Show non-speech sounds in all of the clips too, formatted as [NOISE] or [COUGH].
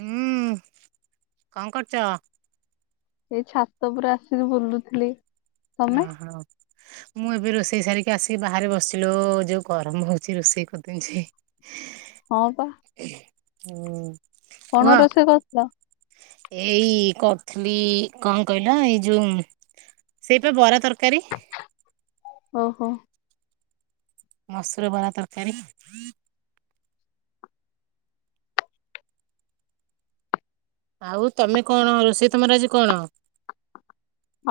ହୁଁ କଣ କରୁଚ? ଏଇ ଛାତ ଉପରେ ଆସିକି ବୁଲୁଥିଲି। ଆ, ତମେ ହଁ। ମୁଁ ଏବେ ରୋଷେଇ ସାରିକି ଆସିକି ବାହାରେ ବସିଲୁ। ଯୋଉ ଗରମ ହଉଛି ରୋଷେଇ କରିଦଉଛି। ହଁ ପା। ହୁଁ। କୁହ କଣ ରୋଷେଇ କରଥିଲ? ଏଇ କର୍ ଥିଲି କଣ କହିଲ ଏଇ ଯୋଉ ସେଇପା ବରା ତରକାରୀ। ଓହୋ। ମସୁର ବରା ତରକାରୀ। ଆଉ ତମେ କଣ ରୋସେଇ ତମର୍ ଆଜି କଣ?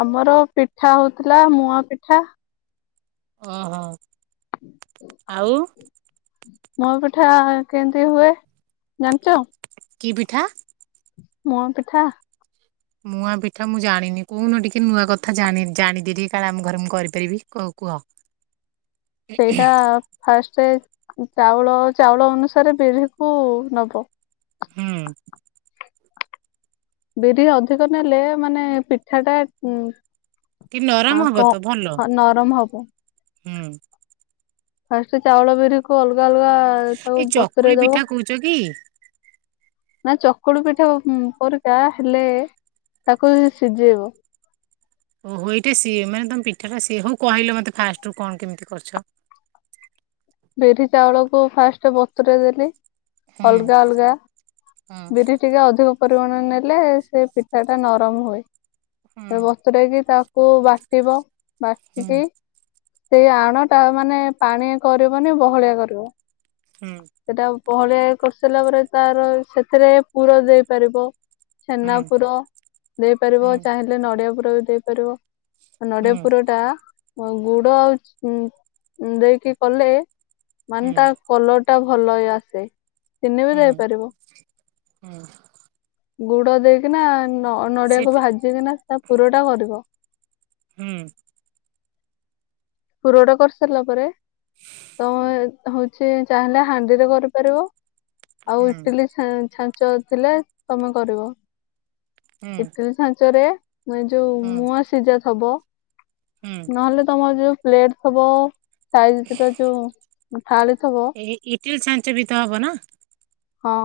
ଆମର ପିଠା ହଉଥିଲା ମୁଅଁ ପିଠା। ଓହୋ ଆଉ? ମୋ ପିଠା କେମ୍ତି ହୁଏ ଜାଣଚ? କି ପିଠା? ମୁଅଁ ପିଠା। ମୁୂଆଁ ପିଠା ମୁଁ ଜାଣିନି କହୁନ ଟିକେ ନୂଆ କଥା ଜାଣି ଜାଣିଦେଟିକେ କାଳେ ଆମ ଘରେ ମୁଁ କରିପାରିବି କଉ କୁହ? [INAUDIBLE] ସେଇଟା ଫାଷ୍ଟେ ଚାଉଳ ଚାଉଳ ଅନୁସାରେ ବିରି କୁ ନବ ହୁଁ। ବିରି ଅଧିକ ନେଲେ ମାନେ ପିଠା ଟା ଉଁ। ଟିକେ ନରମ ଆଉ ହବ ଙ୍କ ତ ଭଲ ହ ନରମ ହବ। ହୁଁ। ଫାଷ୍ଟେ ଚାଉଳ ବିରି କୁ ଅଲଗା ଅଲଗା ତାକୁ ଏଇ ଚକୁଳି ବତୁରେ ଦବ ପିଠା କହୁଛ କି? ନା ଚକୁଳି ପିଠା ଉଁ ପରିକା ହେଲେ ତାକୁ ସିଯେଇବ। ଓହୋ ଏଇଟା ସିଏ ମାନେ ତମ ପିଠାଟା ସିଏ ହଉ କହିଲେ ମୋତେ ଫାଷ୍ଟରୁ କଣ କେମିତି କରିଛ? ବିରି ଚାଉଳକୁ ଫାଷ୍ଟେ ବତରେଇ ଦେଲି ଅଲଗା ଅଲଗା ବିରି ଟିକେ ଅଧିକ ପରିମାଣ ନେଲେ ସେ ପିଠା ଟା ନରମ ହୁଏ ହେବ। ଜଉଟାକି ତାକୁ ବାଟିବ ବାଟିକି ସେଇ ଆଣ ଟା ମାନେ ପାଣି କରିବନି ବହଳିଆ କରିବ। ହୁଁ। ସେଟା ବହଳିଆ କରିସାରିଲା ପରେ, ତାର ସେଥିରେ ପୁର ଦେଇପାରିବ। ଛେନା ପୁର ଦେଇପାରିବ। ଚାହିଁଲେ ନଡିଆ ପୁର ବି ଦେଇପାରିବ। ନଡିଆ ପୁର ଟା ଗୁଡ ଆଉ ଉଁ ଉଁ ଦେଇକି କଲେ ମାନେ ତା କଲର୍ ଟା ଭଲ ହେଇ ଆସେ। ଚିନି ବି ଦେଇପାରିବ ଗୁଡ ଦେଇକିନା ନ ନଡ଼ିଆକୁ ଭାଜିକିନା ତା ପୁରଟା କରିବ। ହୁଁ। ପୁରଟା କର୍ ସାରିଲା ପରେ ତମେ ହଉଛି ଚାହିଁଲେ ହାଣ୍ଡିରେ କରିପାରିବ ଆଉ ଇଟିଲି ଛା ଛା ଞ୍ଚ ଥିଲେ ତମେ କରିବ ଇଟିଲି ଛାଞ୍ଚରେ ମାନେ ଯୋଉ ମୁୂଆଁ ସିଝା ଥବ ନହେଲେ ତମର ଯୋଉ ପ୍ଲେଟ୍ ଥବ ତା ଭିତରେ ଯୋଉ ଥାଳି ଥିବ ଏ ଇଟିଲି ଛାଞ୍ଚ ବି ତ ହବ ନା? ହଁ।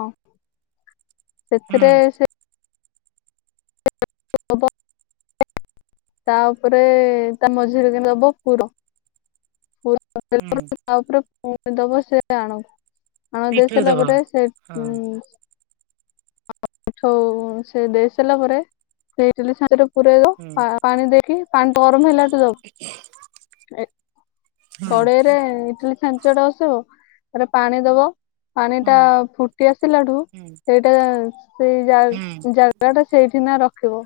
ହୁଁ ସେଥିରେ ସେ ହବ। ତାଉପରେ ତା ମଝିରେ କିନା ଦବ ପୁର ପୁର। ହୁଁ [UNINTELLIGIBLE] ତା ଉପରେ ପୁଣି ଦେବ ସେ ଆଣ। ଆଣ ଦେଇ ପିଠଉ ସାରିଲା ଦବ ପରେ ସେ ଉଁ ହଁ। ପିଠଉ ସେ ଦେଇ ସାରିଲା ପରେ ସେ ଇଟିଲି ଛାଞ୍ଚ ଟାକୁ ପରେଇ ବ ହୁଁ ପା ପାଣି ଦେଇକି ପାଣି ଗରମ ହେଲାଠୁ ଦବ ଏ ହୁଁ କଡେଇରେ ଇଟିଲି ଛାଞ୍ଚଟା ବସେଇବ। ତାପରେ ପାଣି ଦବ। ହୁଁ ପାଣିଟା ଫୁଟି ଆସିଲା ଠୁ, ହୁଁ ସେଇଟା ସେଇ ହୁଁ ଜାଗା ଟା ସେଇଠି ନା ରଖିବ।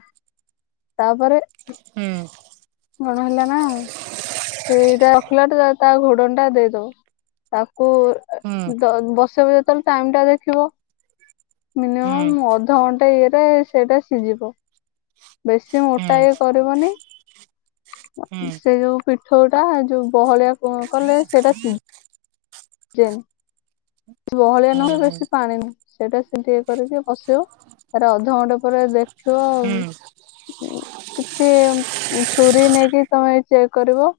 ତାପରେ ହୁଁ। କଣ ହେଲା ନା? ସେଇଟା ରଖିଲାଠୁ, ତା ଘୋଡ଼ଣିଟା ଦେଇଦବ। ତାକୁ ହୁଁ ବସେଇବ ଯେତେବେଳେ, ଟାଇମ ଟା ଦେଖିବ। ହୁଁ ମିନିମମ୍ ଅଧଘଣ୍ଟା ଇଏରେ ସେଇଟା ସିଝିବ। ବେଶୀ ମୋଟା ଇଏ କରିବନି। ସେ ଯୋଉ ପିଠଉଟା ଯୋଉ ବହଳିଆ କଲେ, ସେଇଟା ସିଝି ବହଳିଆ ନୁହେଁ କି ହୁଁ ହୁଁ ହୁଁ ବେଶୀ ପାଣି ନୁହଁ ସେଇଟା ସେମିତି ଏ କରିକି ବସିବ। ଆରେ ଅଧଘଣ୍ଟା ପରେ ଦେଖିବ ହୁଁ ହୁଁ ଆଉ କିଛି ଛୁରୀ ନେଇକି ତମେ ଚେକ୍ କରିବ।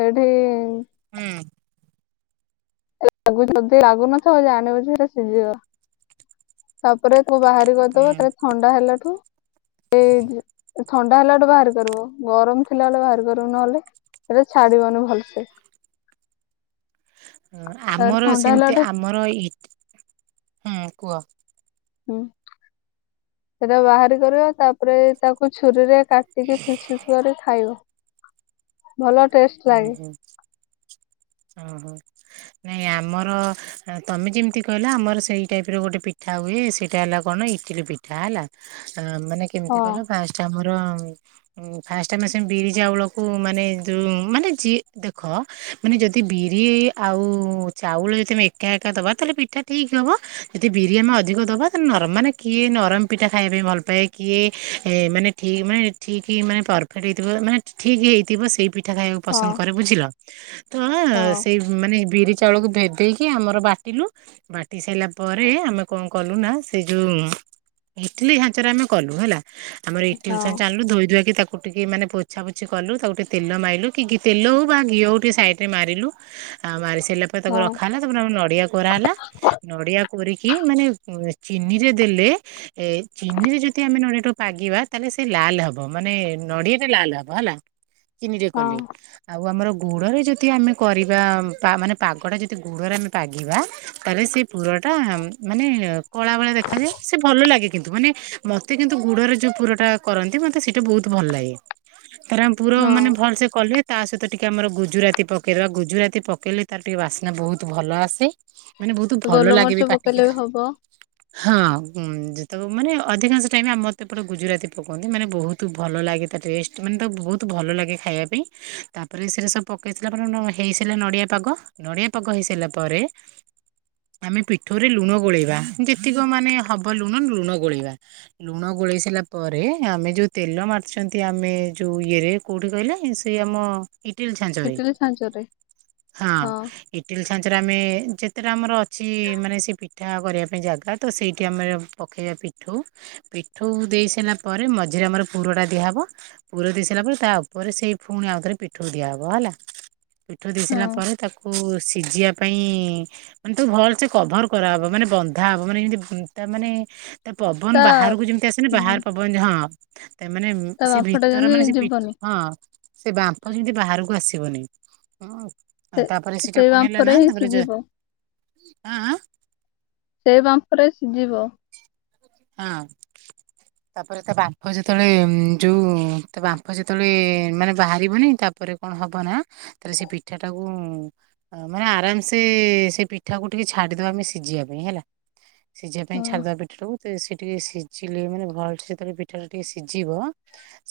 ସେଠି ଇ‌। ହୁଁ। ଲାଗୁ ଯଦି, ଲାଗୁନଥିବ ଜାଣିବୁ ଯେ ସେଇଟା ସିଝିବ। ତାପରେ ତାକୁ ବାହାରି କରିଦବୁ। ତାଲେ ଥଣ୍ଡା ହେଲାଠୁ ଏ ଥଣ୍ଡା ହେଲା ବଳେେ ବାହାର କରିବ। ଗରମ ଥିଲାବେଳେ ବାହାର କରିବୁ, ନହେଲେ ହେଲେ ଛାଡିବନି ଭଲସେ। ହୁଁ ତାପରେ ଆମର ଥଣ୍ଡା ସେମିତି, ହେଲାଠୁ ଆମର ଇ ହଁ, କୁହ? ହୁଁ। ସେଇଟା ବାହାରି କରିବ। ତାପରେ ତାକୁ ଛୁରୀରେ କାଟିକି ଫିସଫିସ୍ କରି ଖାଇବ। ଭଲ ଟେଷ୍ଟ। ହୁଁ, ଲାଗେ ହୁଁ। ଓ ହୋ। ନାଇଁ ଆମର, ତମେ ଯେମିତି କହିଲା, ଆମର ସେଇ ଟାଇପ୍ ର ଗୋଟେ ପିଠା ହୁଏ। ସେଇଟା ହେଲା କଣ ଇଟିଲି ପିଠା। ପିଠା ହେଲା। ମାନେ କେମିତି ହଁ କହିଲ ଫାଷ୍ଟ ଆମର ଫାଷ୍ଟ ଟାଇମ ଆସ ବିରି ଯଉଳକୁ ମାନେ ଜି ଯଉ ମାନେ ଯିଏ ଦେଖ ମାନେ ଯଦି ବିରି ଆଉ ଉ ଚାଉଳ ଯଦି ଆମେ ଏକା ଏକା ଦବା ତାହେଲେ ପିଠା ଠିକ୍ ହବ ଯଦି ବିରି ଆମେ ଅଧିକ ଦବା ତାହାଲେ ନରମ୍ ମାନେ କିଏ ନରମ ପିଠା ଖାଇବା ପାଇଁ ଭଲ ପାଏ, କିଏ ମାନେ ଠିକ୍ ମାନେ ଠିକ୍ ମାନେ ପର ଫେକ୍ଟ ହେଇଥିବ ମାନେ ଠିକ୍ ହେଇଥିବ ସେଇ ପିଠା ଖାଇବାକୁ ହଁ ପସନ୍ଦ କରେ ବୁଝିଲ, ତ ଅ ହଁ ସେଇ ମାନେ ବିରି ଚାଉଳକୁ ଭେଦେଇକି ଆମର ବାଟିଲୁ ବାଟି ସାରିଲା ପରେ ଆମେ କଣ କଲୁ ନା ସେ ଯୋଉ ଇଟିଲି ଛାଞ୍ଚରେ ଆମେ କଲୁ ହେଲା। ଆମର ଇଟିଲି ହଁ ଛାଞ୍ଚ ଅନଲୁ ଧୋଇ ଧୁଆକି ତାକୁ କୁ ଟିକେ ମାନେ ପୋଛା ପୋଛି କଲୁ, ତାକୁ ଟିକେ ତେଲ ମାଇଲୁ କି ତେଲ ହଉ ବା ଘିଅ ହଉ ଟିକେ ସାଇଡ ରେ ମାରିଲୁ ଆଉ ମାରି ସାରିଲା ପରେ ତାକୁ ହଁ ରଖା ହେଲା ତାପ ଆମର ନଡିଆ କୋରା ହେଲା। ନଡିଆ କୋରିକି ମାନେ ଚିନିରେ ଦେଲେ ଏ ଚିନିରେ ଯଦି ଆମେ ନଡିଆଟାକୁ ପାଗିବା ତାହେଲେ ସେ ଲାଲ ହବ ମାନେ ନଡିଆ ଟା ଲାଲ ହବ ହେଲା। ଚିନିରେ ହଁ କଲେ ଆଉ ଆମର ଗୁଡରେ ଯଦି ଆମେ କରିବା ମାନେ ପାଗଟା ଯଦି ଗୁଡ଼ରେ ଆମେ ପାଗିବା ତାହେଲେ ସେ ପୁରଟା ମାନେ କଳା ଭଳେଆ ଦେଖାଯାଏ ସେ ଭଲ ଲାଗେ କିନ୍ତୁ ମାନେ ମତେ କିନ୍ତୁ ଗୁଡରେ ଯୋଉ ପୁରଟା କରନ୍ତି ମତେ ମତେ ବହୁତ ଭଲ ଲାଗେ। ତାର ଆମେ ପୁର ହଁ ମାନେ ଭଲସେ କଲେ ତା ସହିତ ଟିକେ ଆମର ଗୁଜୁରାତି ପକେଇବା ଗୁଜୁରାତି ପକେଇଲେ ତାର ଟିକେ ବାସ୍ନା ବହୁତ ଭଲ ଆସେ, ମାନେ ବହୁତ ଭଲ ଲାଗେ ଗୋଲମରିଚ ବି ପାଟିକି ପକେଇଲେ ଖା ହବ ହଁ ଯେତେବେଳେ ମାନେ ଅଧିକାଂଶ ଟାଇମ ଆମର ତ ଏପଟେ ଗୁଜୁରାତି ପକାନ୍ତି। ମାନେ ବହୁତ ବହୁତ ଭଲ ଲାଗେ ତା ଟେଷ୍ଟ ମାନେ ତ ବହୁତ ଭଲ ଲାଗେ ଖାଇବା ପାଇଁ। ତାପରେ ସେଟା ସବୁ ପକାଇସଇଲା ପରେ ହେଇସଇଲା ନଡ଼ିଆ ପାଗ। ନଡ଼ିଆ ପାଗ ହେଇସାରିଲା ପରେ ଆମେ ପିଠଉରେ ଲୁଣ ଗୋଳେଇବା ଯେତିକ ମାନେ ହବ ଲୁଣ ଲୁଣ ଗୋଳେଇବା। ଲୁଣ ଗୋଳେଇ ସାରିଲା ପରେ ଆମେ ଯୋଉ ତେଲ ମାରିଛନ୍ତି ଆମେ ଯୋଉ ଇଏରେ କୋଉଠି କହିଲେ ସେ ଆମ ଇଟିଲି ଛାଞ୍ଚରେ ଇଟିଲି ଛାଞ୍ଚରେ ହଁ। ଇଟିଲି ଛାଞ୍ଚରେ ଆମେ ଯେତେଟା ଆମର ଅଛି ମାନେ ସେ ପିଠା କରିବା ପାଇଁ ଜାଗା ତ ସେଇଠି ଆମର ପକେଇବା ପିଠୋଉ, ପିଠୋଉ ଦେଇ ସାରିଲା ପରେ ମଝିରେ ଆମର ପୁରଟା ଦିଆହେବ। ପୁର ଦେଇ ସାରିଲା ପରେ ତା ଉପରେ ସେଇ ପୁଣି ଆଉ ଥରେ ପିଠୋଉ ଦିଆହବ ହେଲା। ପିଠୋଉ ଦେଇ ହଁ ସାରିଲା ପରେ ତାକୁ ସିଝିବା ପାଇଁ ମାନେ ତାକୁ ଭଲ ସେ କଭର କରାହବ ମାନେ ବନ୍ଧା ହବ ମାନେ ଏମିତି ତା ମାନେ ତା ପବନ ବାହାରକୁ ଯେମିତି ଆସେନି ହୁଁ ବାହାର ପବନ ଯେ ହଁ। ତା ମାନେ ତା ସେ ବାମ୍ଫଟା ଭିତର ଯେମିତି ମାନେ ସେ ପି ଯିବନି ହଁ। ସେ ବାମ୍ପ ଯେମିତି ବାହାରକୁ ଆସିବନି। ସେ ତାପରେ ସେଇଟା ସେଇ କଣ ହେଲା ବାମ୍ଫରେ ନା ହିଁ ତାପରେ ଯ ସିଝିବ ଆଁ ଆଁ ସେଇ ବାମ୍ପରେ ସିଝିବ? ହଁ। ତାପରେ ତା ବାମ୍ଫ ଯେତେବେଳେ ଯୋଉ ତା ବାମ୍ପ ଯେତେବେଳେ ମାନେ ବାହାରିବନି ତା ପରେ କଣ ହବ ନା ତାରେ ସେ ପିଠା ଟାକୁ ମାନେ ଆରାମସେ ସେ ପିଠାକୁ ଟିକେ ଛାଡିଦବା ଆମେ ସିଝିବା ପାଇଁ ହେଲା। ସିଝିବା ପାଇଁ ହଁ ଛାଡିଦବା ପିଠାଟାକୁ। ତ ସେ ଟିକେ ସିଝିଲେ ମାନେ ଭଲସେ ଯେତେବେଳେ ପିଠାଟା ଟିକେ ସିଝିବ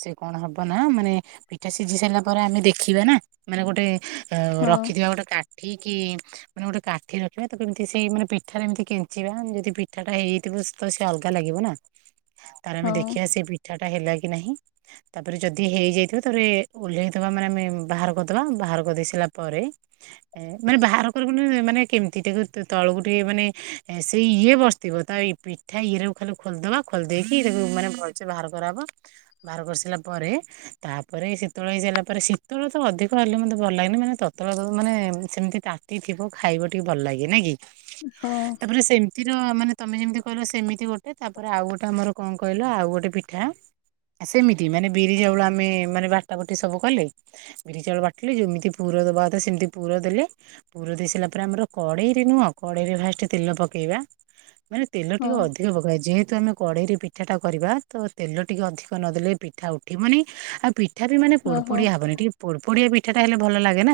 ସେ କଣ ହବ ନା ମାନେ ପିଠା ସିଝି ସାରିଲା ପରେ ଆମେ ଦେଖିବା ନା ମାନେ ଗୋଟେ ଆ ହଁ ରଖିଥିବା ଗୋଟେ କାଠି କି ମାନେ ଗୋଟେ କାଠି ରଖିବା ତାକୁ ଏମିତି ସେଇ ମାନେ ପିଠାରେ ଏମିତି କେଞ୍ଚିବା ଯଦି ପିଠାଟା ହେଇ ଯାଇଥିବ ତ ସେ ଅଲଗା ଲାଗିବ ନା ତାର ଆମେ ହଁ ଦେଖିବା ସେ ପିଠା ଟା ହେଲା କି ନାହିଁ। ତାପରେ ଯଦି ହେଇଯାଇଥିବ ତାପରେ ଓହ୍ଲେଇଦବା ମାନେ ଆମେ ବାହାର କରିଦବା। ବାହାର କରିଦେଇ ସାରିଲା ପରେ ମାନେ ବାହାର କର ମାନେ କେମିତି ତାକୁ ତଳକୁ ଟିକେ ମାନେ ସେଇ ଇଏ ବସିଥିବ ତା ପିଠା ଇଏରେ ଖାଲି ଖୋଲିଦବା ଖୋଲି ଦେଇକି ମାନେ ଭଲସେ ବାହାର କରାହେବ ବାହାର କରିସାରିଲା ପରେ ତାପରେ ଶୀତଳ ହେଇସାରିଲା ପରେ ଶୀତଳ ତ ଅଧିକ ହେଲେ ମତେ ଭଲ ଲାଗେନି ମାନେ ତତଳା ତ ମାନେ ସେମିତି ତା [UNINTELLIGIBLE] ଥିବ ଖାଇବ ଟିକେ ଭଲ ଲାଗେ ନାଇଁ କି। ହଁ ତାପରେ ସେମିତିର ମାନେ ତମେ ଯେମତି କର ସେମିତି ଗୋଟେ ତାପରେ ଆଉ ଗୋଟେ ଆମର କଣ କହିଲ ଆଉ ଗୋଟେ ପିଠା ସେମିତି ମାନେ ବିରି ଚାଉଳ ଆମେ ମାନେ ବାଟା ବାଟି ସବୁ କଲେ। ବିରି ଚାଉଳ ବାଟିଲି ଯେମିତି ପୁର ଦବା କଥା ସେମିତି ପୁର ଦେଲି। ପୁର ଦେଇ ସାରିଲା ପରେ ଆମର କଡେଇରେ ନୁହଁ କଡେଇରେ ଫାଷ୍ଟ ତେଲ ପକେଇବା। ମାନେ ତେଲ ହଁ ଟିକେ ଅଧିକ ପକାଏ ଯେହେତୁ ଆମେ କଡ଼େଇରେ ପିଠାଟା କରିବା ତ ତେଲ ଟିକେ ଅଧିକ ନଦେଲେ ପିଠା ଉଠିବନି। ଆଉ ପି ଠା ବି ମାନେ ପୋଡ ଓହୋ ପୋଡିଆ ହବନି। ଟିକେ ପୋଡ ପୋଡିଆ ପିଠାଟା ହେଲେ ଭଲ ଲାଗେ ନା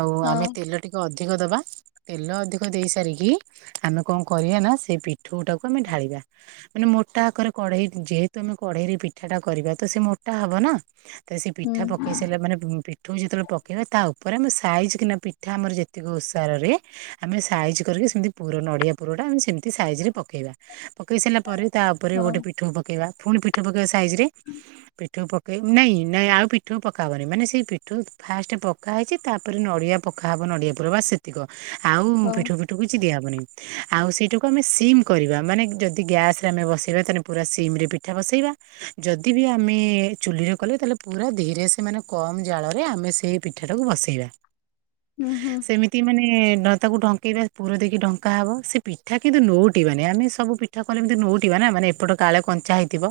ଆଉ ହଁ ଆମେ ତେଲ ଟିକେ ଅଧିକ ଦବା ତେଲ ଅଧିକ ଦେଇ ସାରିକି ଆମେ କଣ କରିବା ନା ସେ ପି ଠଉ ଟାକୁ ଆମେ ଢାଳିବା। ମାନେ ମୋଟା ଆକରେ କଢେଇ ଯେହେତୁ ଆମେ କଢେଇରେ ପିଠା ଟା କରିବା ତ ସେ ମୋଟା ହବ ନା। ତ ସେ ହୁଁ ପିଠା ପକେଇ ସାରିଲା ମାନେ ଉଁ ପି ଠଉ ଯେତେବେଳେ ପକେଇବା ତା ଉପରେ ଆମେ ସାଇଜ୍ କିନା ପିଠା ଆମର ଯେତିକି ଓଷାରରେ। ଆମେ ସାଇଜ୍ କରିକି ସେମିତି ପୁର ନଡିଆ ପୁରଟା ମାନେ ସେମିତି ସାଇଜ୍ ରେ। ପକେଇବା ପକେଇ ସାରିଲା ପରେ ତା ଉପରେ ହଁ ଗୋଟେ ପିଠଉ ପକେଇବା ପୁଣି ପିଠା ପକେଇବା ସାଇଜରେ। ପିଠଉ ପକେଇ ନାଇଁ ନାଇଁ ଆଉ ପିଠଉ ପକାହବନି ମାନେ ସେଇ ପିଠଉ ଫାର୍ଷ୍ଟ ପ କା ହେଇଛି ତାପରେ ନଡ଼ିଆ ପକାହବ ନଡ଼ିଆ ପୁର ବା ସେ ତିକ ଆଉ ହଁ ପିଠଉ ପିଠଉ କିଛି ଦିଆହବନି ଆଉ ସେଇଟାକୁ ଆମେ ସିମ୍। କରିବା ମାନେ ଯଦି ଗ୍ୟାସ ରେ ଆମେ ବସେଇବା ତାନେ ପୁରା ସିମ୍ ରେ ପିଠା ବସେଇବା। ଯଦି ବି ଆମେ ଚୁଲିରେ କଲେ ତାହେଲେ ପୁରା ଧୀରେ ସେ ମାନେ କମ ଜାଳରେ ଆମେ ସେଇ ପିଠାଟାକୁ ବସେଇବା। ଉଁ ହଁ। ତି ମାନେ ନ ତାକୁ ଢଙ୍କେଇବା ପୁର ଦେଇକି ଢଙ୍କା ହବ ସେ ପିଠା କିନ୍ତୁ ନଉ ଟେଇବାନି ଆମେ ସବୁ ପିଠା କଲେ ଏମିତି ନଉଟିବା ନା ମାନେ ଏପଟ କାଳେ କଞ୍ଚା ହେଇଥିବ।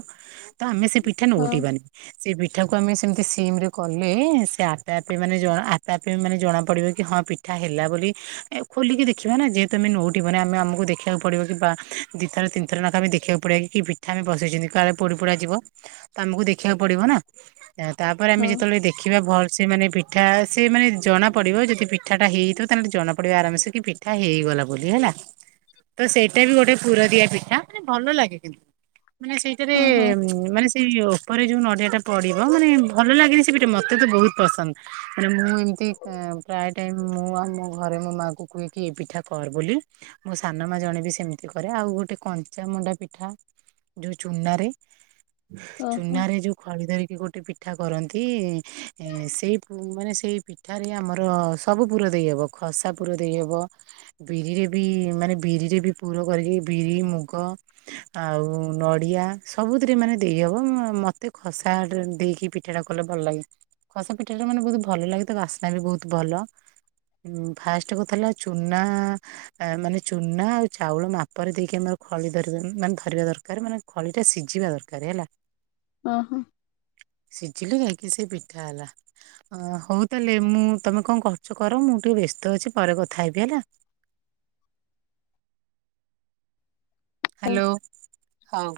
ତ ଆମେ ସେ ପିଠା ହଁ ନଉଟେବାନି। ସେ ପିଠା କୁ ଆମେ ସେମିତି ସିମରେ କଲେ ସେ ଆପେ ଆପେ ମାନେ ଯ ଆପେ ଆ [UNINTELLIGIBLE] ମାନେ ଜଣାପଡିବ କି ହଁ ପିଠା ହେଲା ବୋଲି ଏ ଖୋଲିକି ଦେଖିବା ନା ଯେହେତୁ ଆମେ ନଉଟିବ ଆମେ ଆମକୁ ଦେଖିବାକୁ ପଡିବ କି ବା ଦିଥର, ତିନିଥର ନେଖା ଆମେ ଦେଖିବାକୁ ପଡିବ କି ପିଠା ଆମେ ବସେଇଛନ୍ତି କାଳେ ପୋଡି ପୋଡା ଯିବ। ତ ଆମକୁ ଦେଖିବାକୁ ପଡିବ ନା ଏଁ ତାପରେ ଆମେ ହଁ ଯେତେବେଳେ ଦେ ଖିବା ଭଲ ସେ ମାନେ ପିଠା ସେ ମାନେ ଜଣା ପଡିବ ଯଦି ପିଠାଟା ହେଇଥିବ ତାହେନେ ଜଣା ପଡିବ ଆରାମ ସେ କି ପି ଠା ହେଇଗଲା ବୋଲି ହେଲା। ତ ସେଇଟା ବି ଗୋଟେ ପୁରଦିଆ ପିଠା ମାନେ ଭଲ ଲାଗେ କିନ୍ ମାନେ ସେଇଟାରେ ଓହୋ ଉଁ ମାନେ ଏଇ ଓପରେ ଯୋଉ ନଡ଼ିଆ ଟା ପଡିବ ମାନେ ଭଲ ଲାଗେନି ସେ ପିଠା ମତେ ତ ବହୁତ ପସନ୍ଦ। ମାନେ ମୁଁ ଏମିତି କା ପ୍ରାୟ ଟାଇମ୍ ମୁଁ ଆଉ ମୋ ଘରେ ମୋ ମା କୁ କୁହେ କି ପିଠା କର ବୋଲି ମୁଁ ସା ନ ମା ଜଣେ ବି ସେମିତି କରେ ଆଉ ଗୋଟେ କଞ୍ଚାମଣ୍ଡା ପିଠା ଯୋଉ ଚୁନାରେ। ଓହୋ ଚୁନାରେ ଯୋଉ ଖଳି ଧରିକି ଗୋଟେ ପିଠା କରନ୍ତି ଏ ସେଇ ଉଁ ମାନେ ସେଇ ପି ଠାରେ ଆମର ସବୁ ପୁର ଦେଇହବ ଖସା ପୁର ଦେଇହବ ବିରିରେ ବି ମାନେ ବିରିରେ ବି ପୁର କରିକି ବିରି, ମୁଗ। ଆଉ ନଡିଆ ସବୁଥିରେ ମାନେ ଦେଇହବ ମ୍ ମତେ ଖସାରେ ଦେଇକି ପି ଠା ଟା କଲେ ଭଲ ଲାଗେ ଖସା ପିଠାଟା ମାନେ ବହୁତ ଭଲ ଲାଗେ ତା ବାସ୍ନା ବି ବହୁତ ଭଲ। ଉଁ ଫାର୍ଷ୍ଟ କଥା ହେଲା ଚୁନା ଆ ମାନେ ଚୁନା ଆଉ ଚାଉଳ ମାପରେ ଦେଇକି ଆମର ଖଳି ଧରିବା ମାନେ ଧରିବା ଦରକାର ମାନେ ଖଳିଟା ସିଝିବା ଦରକାର ହେଲା। ଓ ହୋ। ସିଝିଲେ ଯାଇକି ସେ ପିଠା ହେଲା। ଅ ହଉ ତାହେଲେ ମୁଁ ତମେ କଣ କରୁଚ କର ମୁଁ ଟିକେ ବ୍ୟସ୍ତ ଅଛି ପରେ କଥା ହେବି ହେଲା। ହାଲୋ ହଉ।